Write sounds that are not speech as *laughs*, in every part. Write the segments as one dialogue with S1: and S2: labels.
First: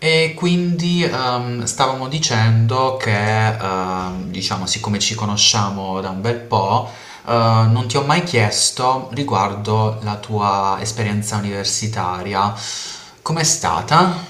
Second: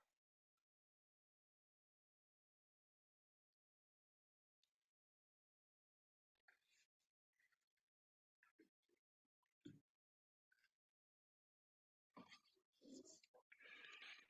S1: E quindi stavamo dicendo che, diciamo, siccome ci conosciamo da un bel po', non ti ho mai chiesto riguardo la tua esperienza universitaria. Com'è stata?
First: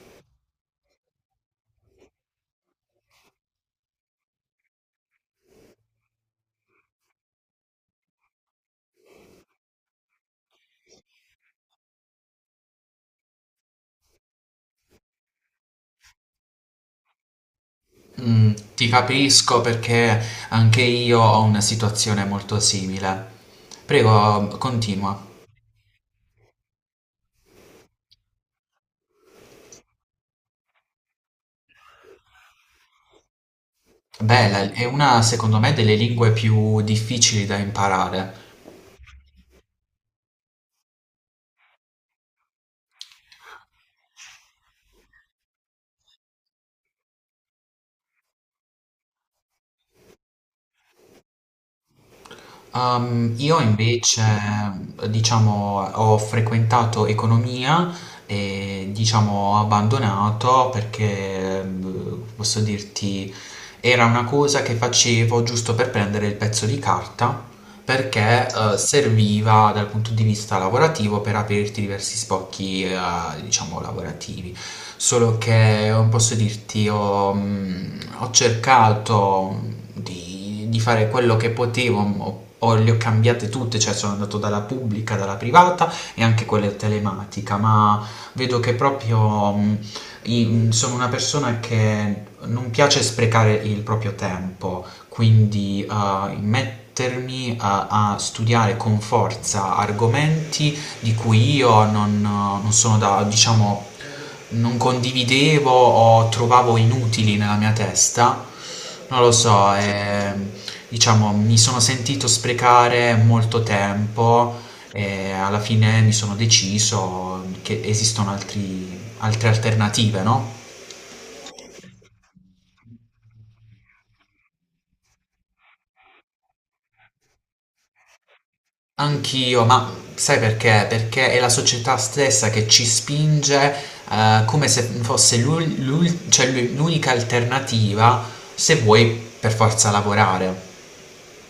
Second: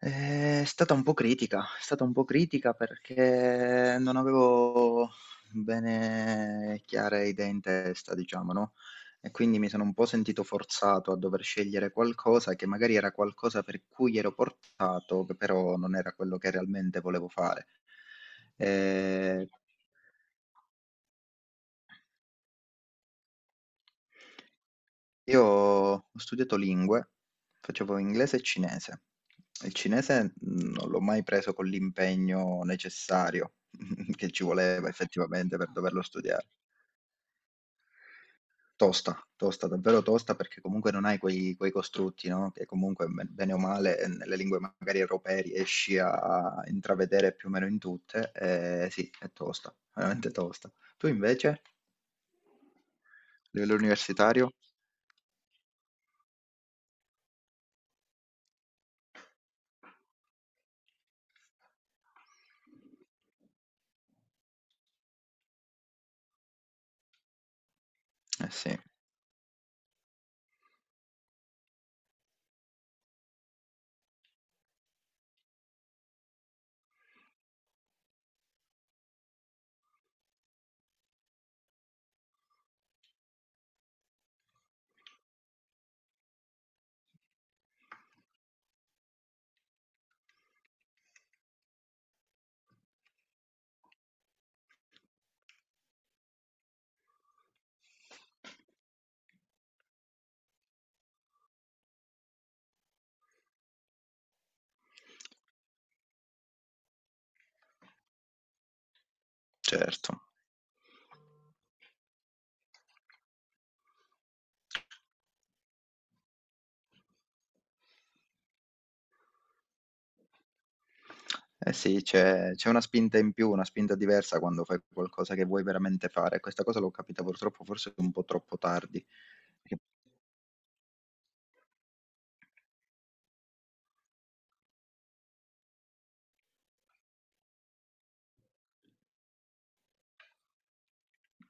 S2: È stata un po' critica, è stata un po' critica perché non avevo bene chiare idee in testa, diciamo, no, e quindi mi sono un po' sentito forzato a dover scegliere qualcosa che magari era qualcosa per cui ero portato, che però non era quello che realmente volevo fare.
S1: Mm, ti
S2: Ehm
S1: capisco perché anche io ho una situazione molto simile. Prego, continua.
S2: Io ho studiato lingue, facevo inglese e cinese. Il cinese non l'ho mai preso con l'impegno necessario *laughs* che ci
S1: Bella, è
S2: voleva
S1: una,
S2: effettivamente
S1: secondo
S2: per
S1: me, delle
S2: doverlo
S1: lingue
S2: studiare.
S1: più difficili da imparare.
S2: Tosta, tosta, davvero tosta perché comunque non hai quei costrutti, no? Che comunque bene o male nelle lingue magari europee riesci a intravedere più o meno in tutte. Sì, è tosta, veramente tosta. Tu invece, a
S1: Io
S2: livello
S1: invece,
S2: universitario?
S1: diciamo, ho frequentato economia e, diciamo, ho abbandonato perché, posso dirti, era una cosa che facevo giusto per prendere il pezzo di carta perché
S2: Eh sì.
S1: serviva dal punto di vista lavorativo per aprirti diversi spocchi, diciamo, lavorativi. Solo che non posso dirti, ho cercato di fare quello che potevo, le ho cambiate tutte, cioè sono andato dalla pubblica, dalla privata e anche quella telematica, ma vedo che proprio sono una persona che non piace sprecare il proprio tempo quindi mettermi a studiare con forza argomenti di cui io non sono da, diciamo, non condividevo o trovavo inutili nella mia testa, non lo so,
S2: Certo.
S1: diciamo, mi sono sentito sprecare molto tempo e alla fine mi sono deciso che esistono altre alternative, no?
S2: Eh sì, c'è una spinta in più, una spinta diversa quando fai qualcosa che vuoi veramente fare. Questa cosa l'ho capita purtroppo forse un po' troppo tardi.
S1: Anch'io,
S2: Perché-
S1: ma sai perché? Perché è la società stessa che ci spinge, come se fosse l'unica alternativa se vuoi per forza lavorare.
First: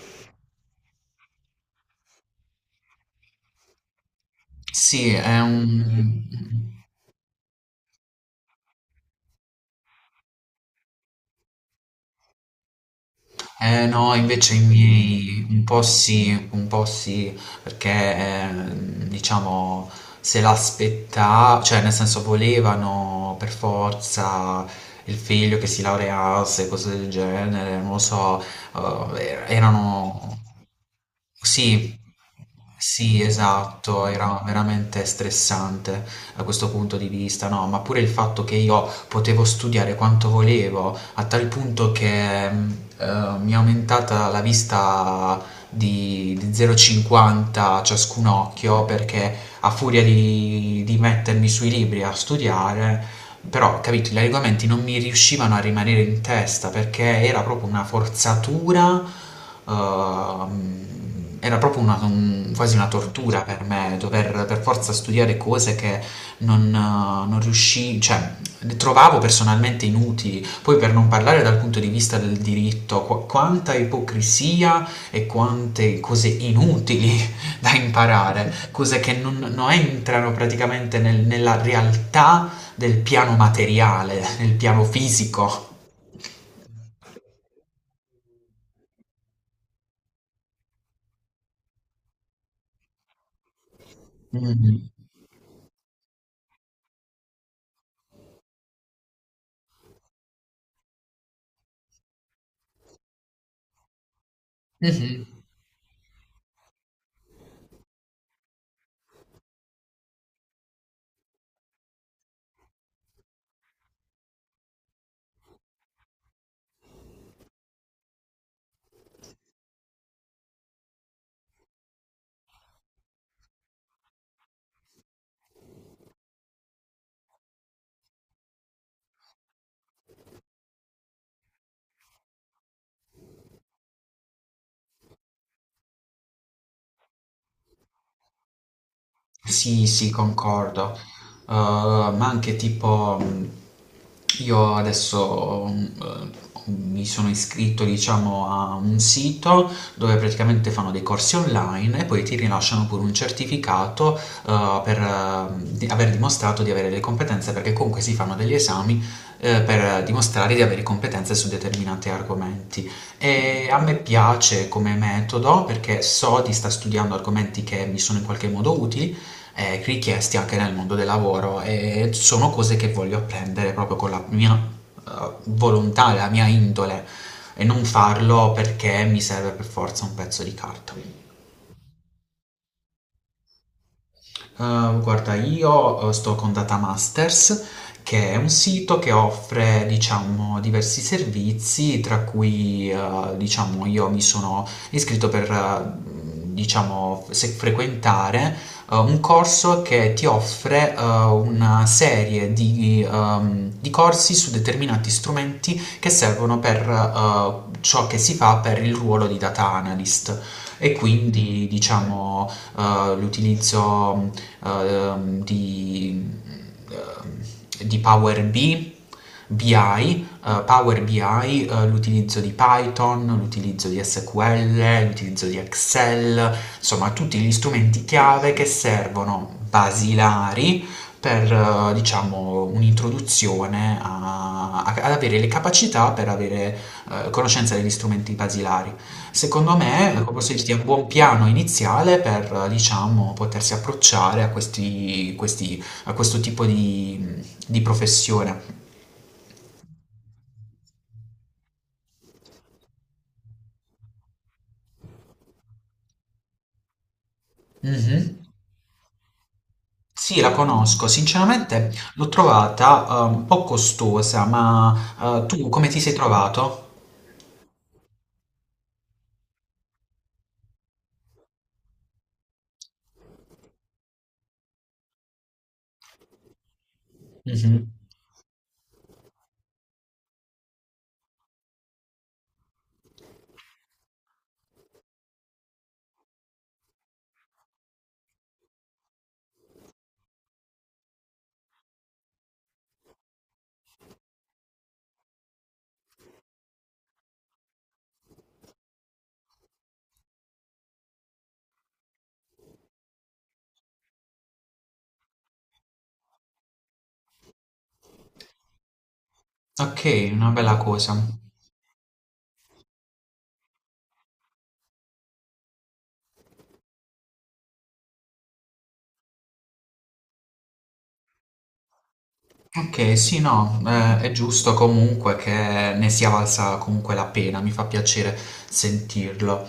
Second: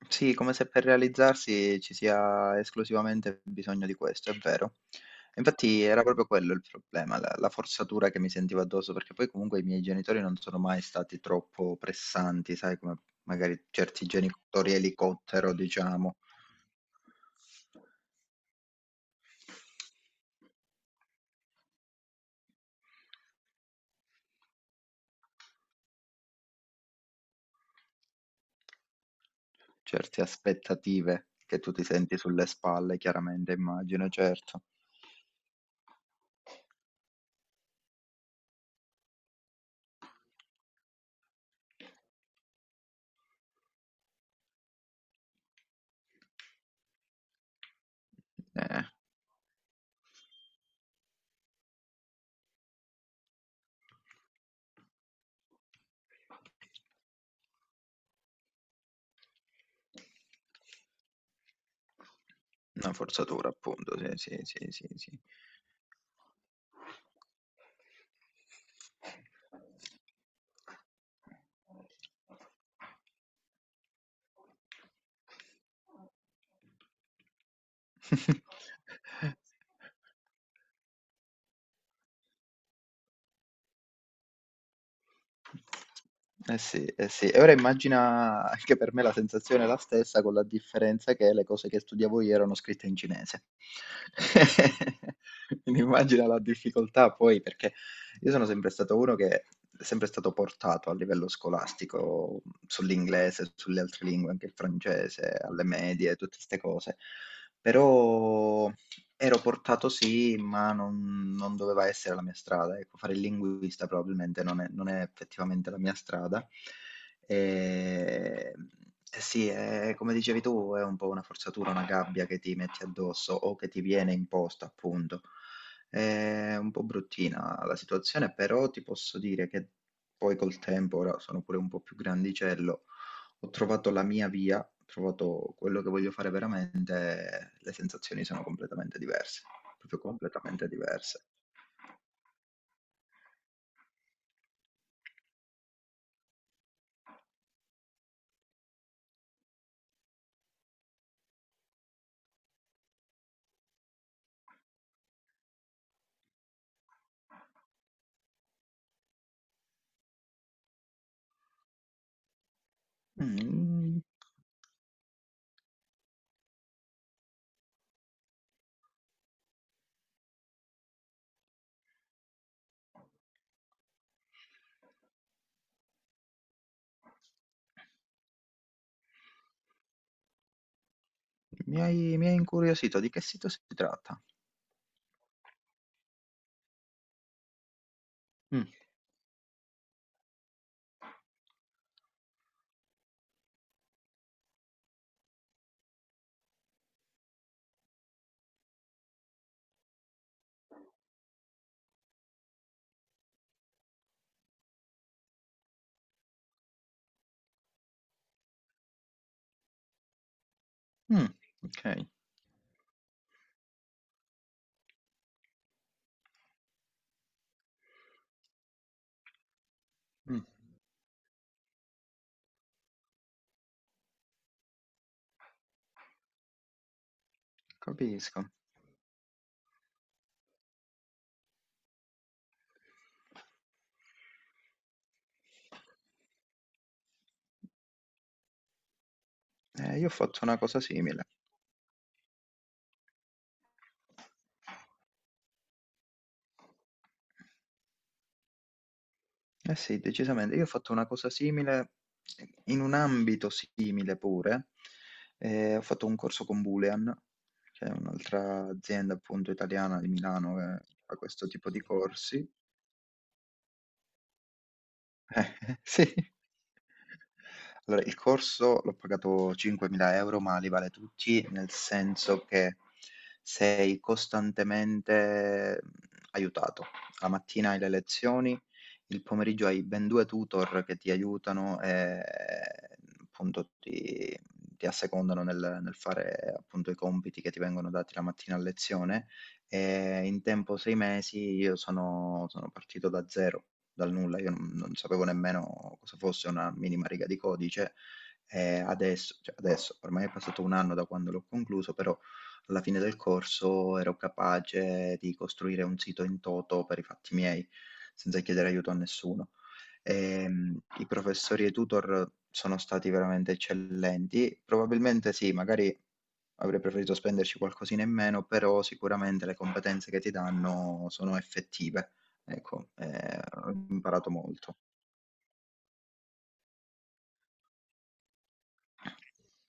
S2: Sì, come se per realizzarsi ci sia esclusivamente bisogno di questo, è vero.
S1: Sì, è
S2: Infatti era proprio quello il
S1: un.
S2: problema, la forzatura che mi sentivo addosso, perché poi comunque i miei genitori non sono mai stati troppo pressanti, sai, come magari
S1: Eh
S2: certi
S1: no, invece i
S2: genitori
S1: miei
S2: elicottero, diciamo.
S1: un po' sì, perché diciamo se l'aspettava, cioè nel senso volevano per forza il figlio che si laureasse, cose del genere, non lo so,
S2: Certe
S1: erano.
S2: aspettative che tu ti
S1: Sì,
S2: senti sulle spalle,
S1: sì,
S2: chiaramente
S1: esatto,
S2: immagino,
S1: era
S2: certo.
S1: veramente stressante da questo punto di vista, no? Ma pure il fatto che io potevo studiare quanto volevo, a tal punto che mi è aumentata la vista di 0,50 ciascun occhio
S2: Eh,
S1: perché a furia di mettermi sui libri a studiare, però capito, gli argomenti non mi riuscivano a rimanere in testa perché era proprio una forzatura, ehm, era proprio quasi una
S2: una
S1: tortura
S2: forzatura
S1: per me
S2: appunto,
S1: dover
S2: sì, sì,
S1: per
S2: sì, sì,
S1: forza
S2: sì.
S1: studiare cose che non riuscii, cioè le trovavo personalmente inutili. Poi per non parlare dal punto di vista del diritto, quanta ipocrisia e quante cose inutili da imparare, cose che
S2: *laughs*
S1: non entrano praticamente nella realtà del piano materiale, nel piano fisico.
S2: Eh sì, eh sì. E ora immagina anche per me la sensazione è la stessa, con la differenza che le cose che studiavo io erano scritte in cinese.
S1: Mhm.
S2: *laughs* Quindi immagina la difficoltà poi, perché io sono sempre stato uno che è sempre stato portato a livello scolastico sull'inglese, sulle altre lingue, anche il francese,
S1: Mhm.
S2: alle medie, tutte queste cose. Però, ero portato sì, ma non doveva essere la mia strada. Ecco, fare il linguista probabilmente non è effettivamente la mia strada. Ehm, e sì, è come dicevi tu, è un po' una forzatura, una gabbia che ti metti addosso o che ti viene imposta, appunto. È un po' bruttina la situazione, però ti posso dire che poi col tempo, ora sono pure un po' più grandicello, ho trovato la mia via, ho trovato quello che voglio fare veramente, le sensazioni sono completamente diverse,
S1: Sì,
S2: proprio
S1: sì,
S2: completamente
S1: concordo.
S2: diverse.
S1: Ma anche tipo, io adesso mi sono iscritto, diciamo, a un sito dove praticamente fanno dei corsi online e poi ti rilasciano pure un certificato, per aver dimostrato di avere le competenze, perché comunque si fanno degli esami, per dimostrare di avere competenze su determinati argomenti. E a me
S2: Mm,
S1: piace come metodo perché so di sta studiando argomenti che mi sono in qualche modo utili richiesti anche nel mondo del lavoro e sono cose che voglio apprendere proprio con la mia eh, volontà, la mia indole e non farlo perché mi serve per forza un pezzo di carta.
S2: mi hai incuriosito, di che sito si tratta?
S1: Guarda, io sto con Data Masters, che è un
S2: Mm,
S1: sito che offre, diciamo, diversi servizi, tra cui, diciamo, io mi sono iscritto per, diciamo, frequentare un corso che ti offre una serie di corsi su determinati strumenti che servono per ciò che si fa per il ruolo di data analyst. E
S2: mm,
S1: quindi,
S2: ok,
S1: diciamo, l'utilizzo eh, ehm, di, di Power BI, BI,
S2: mm,
S1: Power BI, l'utilizzo di Python, l'utilizzo di SQL, l'utilizzo di Excel, insomma tutti gli strumenti
S2: capisco.
S1: chiave che servono basilari per, diciamo, un'introduzione ad avere le capacità per avere conoscenza degli strumenti basilari. Secondo
S2: Io
S1: me,
S2: ho
S1: come
S2: fatto
S1: posso
S2: una
S1: dirti, è
S2: cosa
S1: un buon
S2: simile.
S1: piano iniziale per, diciamo, potersi approcciare a a questo tipo di professione.
S2: Eh sì, decisamente. Io ho fatto una cosa simile, in un ambito simile pure, ho fatto un corso con Boolean, che è
S1: Mhm.
S2: un'altra azienda appunto italiana di
S1: Sì, la
S2: Milano che
S1: conosco.
S2: fa questo tipo di
S1: Sinceramente l'ho
S2: corsi,
S1: trovata un po' costosa, ma
S2: eh,
S1: tu come ti
S2: *laughs*
S1: sei
S2: sì.
S1: trovato?
S2: Allora, il corso l'ho pagato 5.000 € ma li vale tutti, nel senso che sei costantemente aiutato. La mattina hai
S1: Mhm.
S2: le lezioni, il pomeriggio hai ben 2 tutor che ti aiutano e, appunto ti assecondano nel fare, appunto, i compiti che ti vengono dati la mattina a lezione e in tempo 6 mesi io sono partito da 0 dal nulla, io non sapevo nemmeno cosa fosse una minima riga di codice, e adesso cioè adesso, ormai è passato 1 anno da quando l'ho concluso, però alla fine del corso ero capace di costruire un sito in toto per i fatti miei, senza chiedere aiuto a nessuno.
S1: Ok, una bella
S2: I
S1: cosa.
S2: professori e i tutor sono stati veramente eccellenti. Probabilmente sì, magari avrei preferito spenderci qualcosina in meno, però sicuramente le competenze che ti danno sono effettive. Ecco,
S1: Ok, sì,
S2: ho
S1: no,
S2: imparato
S1: è giusto
S2: molto.
S1: comunque che ne sia valsa comunque la pena, mi fa piacere sentirlo.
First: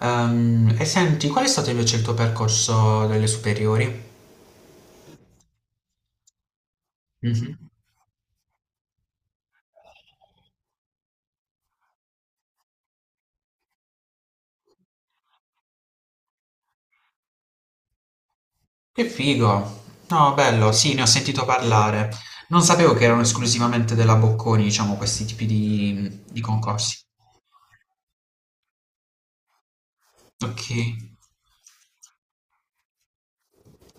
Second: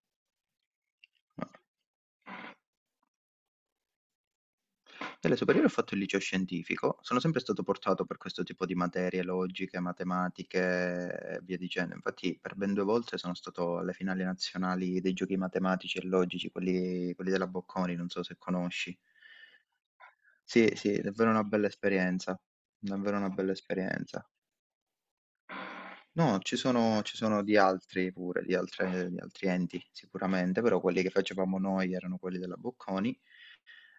S1: E senti, qual
S2: No.
S1: è stato invece il tuo percorso delle superiori?
S2: Alle superiori ho fatto il liceo scientifico, sono sempre stato
S1: Mhm.
S2: portato per questo tipo di materie logiche, matematiche e via dicendo. Infatti per ben 2 volte sono stato alle finali nazionali dei giochi matematici e logici, quelli della Bocconi, non so se conosci.
S1: Che figo! No,
S2: Sì,
S1: bello, sì,
S2: sì,
S1: ne ho
S2: davvero una
S1: sentito
S2: bella
S1: parlare.
S2: esperienza,
S1: Non sapevo che
S2: davvero
S1: erano
S2: una bella
S1: esclusivamente della
S2: esperienza.
S1: Bocconi, diciamo, questi tipi di,
S2: No,
S1: di
S2: ci
S1: concorsi.
S2: sono ci sono di altri pure, di altri enti sicuramente,
S1: Ok.
S2: però quelli che facevamo noi erano quelli della Bocconi.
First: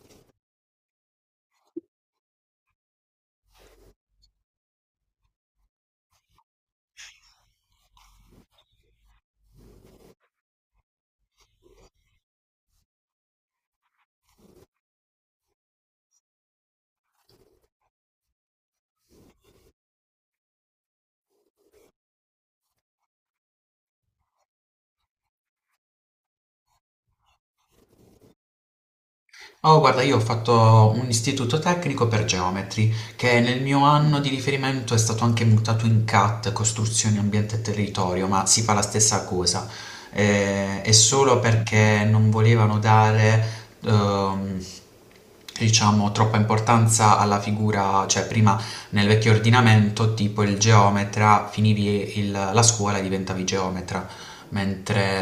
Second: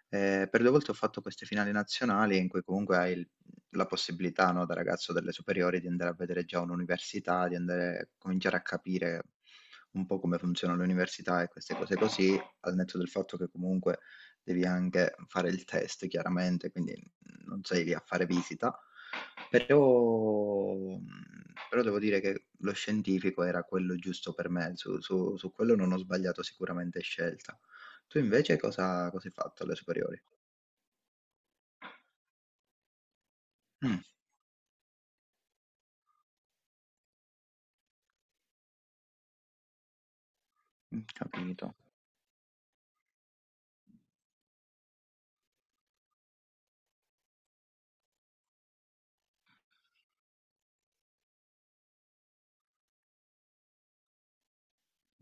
S2: Per 2 volte ho fatto queste finali nazionali in cui comunque hai il la possibilità, no, da ragazzo delle superiori di andare a vedere già un'università, di andare cominciare a capire un po' come funziona l'università e queste cose così, al netto del fatto che comunque devi anche fare il test chiaramente, quindi non sei lì a fare visita. Però mhmm, però devo dire che lo scientifico era quello giusto per me, su quello non ho sbagliato sicuramente scelta. Tu invece cosa hai fatto alle
S1: Oh, guarda, io ho
S2: superiori?
S1: fatto un istituto tecnico per geometri, che nel mio
S2: Mh,
S1: anno di riferimento è stato anche mutato in CAT, costruzioni, ambiente e territorio, ma si fa la stessa cosa. È solo
S2: capito.
S1: perché non volevano dare, ehm, diciamo, troppa importanza alla figura, cioè prima nel vecchio ordinamento, tipo il geometra, finivi la scuola e diventavi geometra.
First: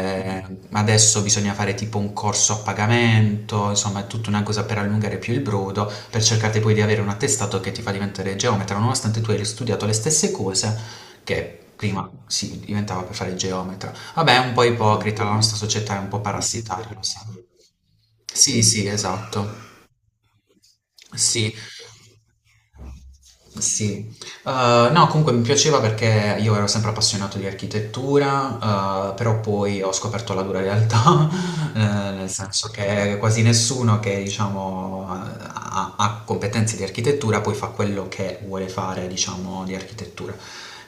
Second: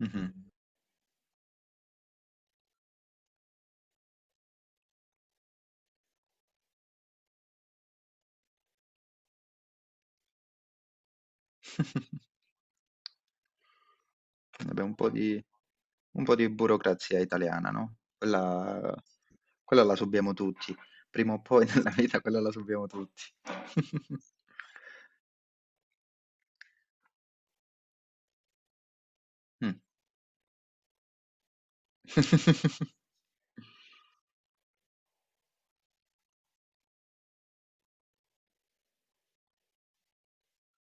S2: Mh-mh.
S1: adesso bisogna fare tipo un corso a pagamento, insomma è tutta una cosa per allungare più il brodo, per cercare poi di avere un attestato che ti fa diventare geometra, nonostante tu hai studiato le stesse cose che prima
S2: *laughs*
S1: si diventava per fare il geometra. Vabbè, è un po'
S2: Vabbè un po'
S1: ipocrita, la
S2: di
S1: nostra società è un po'
S2: un po' di
S1: parassitaria, lo so.
S2: burocrazia italiana, no,
S1: Sì, sì,
S2: quella
S1: esatto.
S2: quella la subiamo tutti. Prima o
S1: Sì,
S2: poi *laughs* nella vita quella la subiamo tutti.
S1: sì,
S2: *laughs*
S1: eh no, comunque mi piaceva perché io ero sempre appassionato di architettura, però
S2: Mh.
S1: poi ho scoperto la dura realtà, *laughs* nel senso
S2: *laughs*
S1: che quasi nessuno che diciamo, ha competenze di architettura poi fa quello che vuole fare, diciamo, di architettura.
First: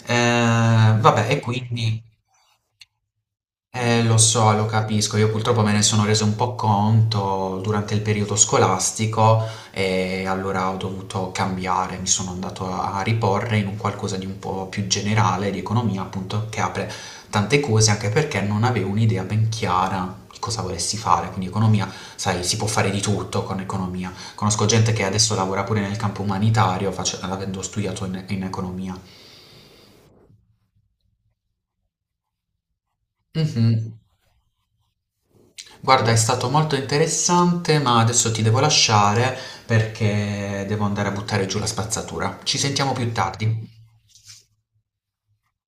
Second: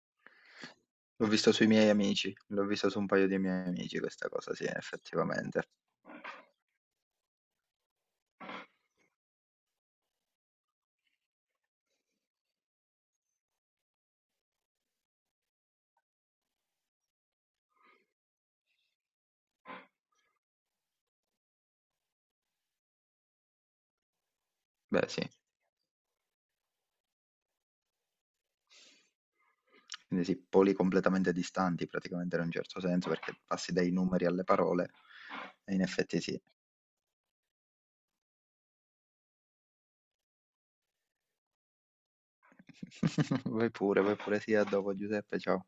S1: Vabbè,
S2: L'ho
S1: e
S2: vista sui miei
S1: quindi.
S2: amici, l'ho vista su un paio di miei amici
S1: Lo
S2: questa
S1: so,
S2: cosa, sì,
S1: lo capisco, io purtroppo
S2: effettivamente.
S1: me ne sono reso un po' conto durante il periodo scolastico e allora ho dovuto cambiare, mi sono andato a riporre in un qualcosa di un po' più generale, di economia appunto, che apre tante cose anche perché non avevo un'idea ben chiara di cosa volessi fare, quindi economia, sai, si può fare di tutto con economia. Conosco gente che
S2: Beh, sì.
S1: adesso lavora pure nel campo umanitario, avendo studiato in economia.
S2: Quindi sì, poli completamente distanti praticamente in un certo senso, perché passi dai
S1: Mhm.
S2: numeri alle parole, e in
S1: Guarda, è
S2: effetti sì.
S1: stato molto interessante, ma adesso ti devo lasciare perché devo andare a buttare giù la spazzatura. Ci sentiamo più
S2: *laughs*
S1: tardi.
S2: Vai pure, sì, a dopo Giuseppe, ciao.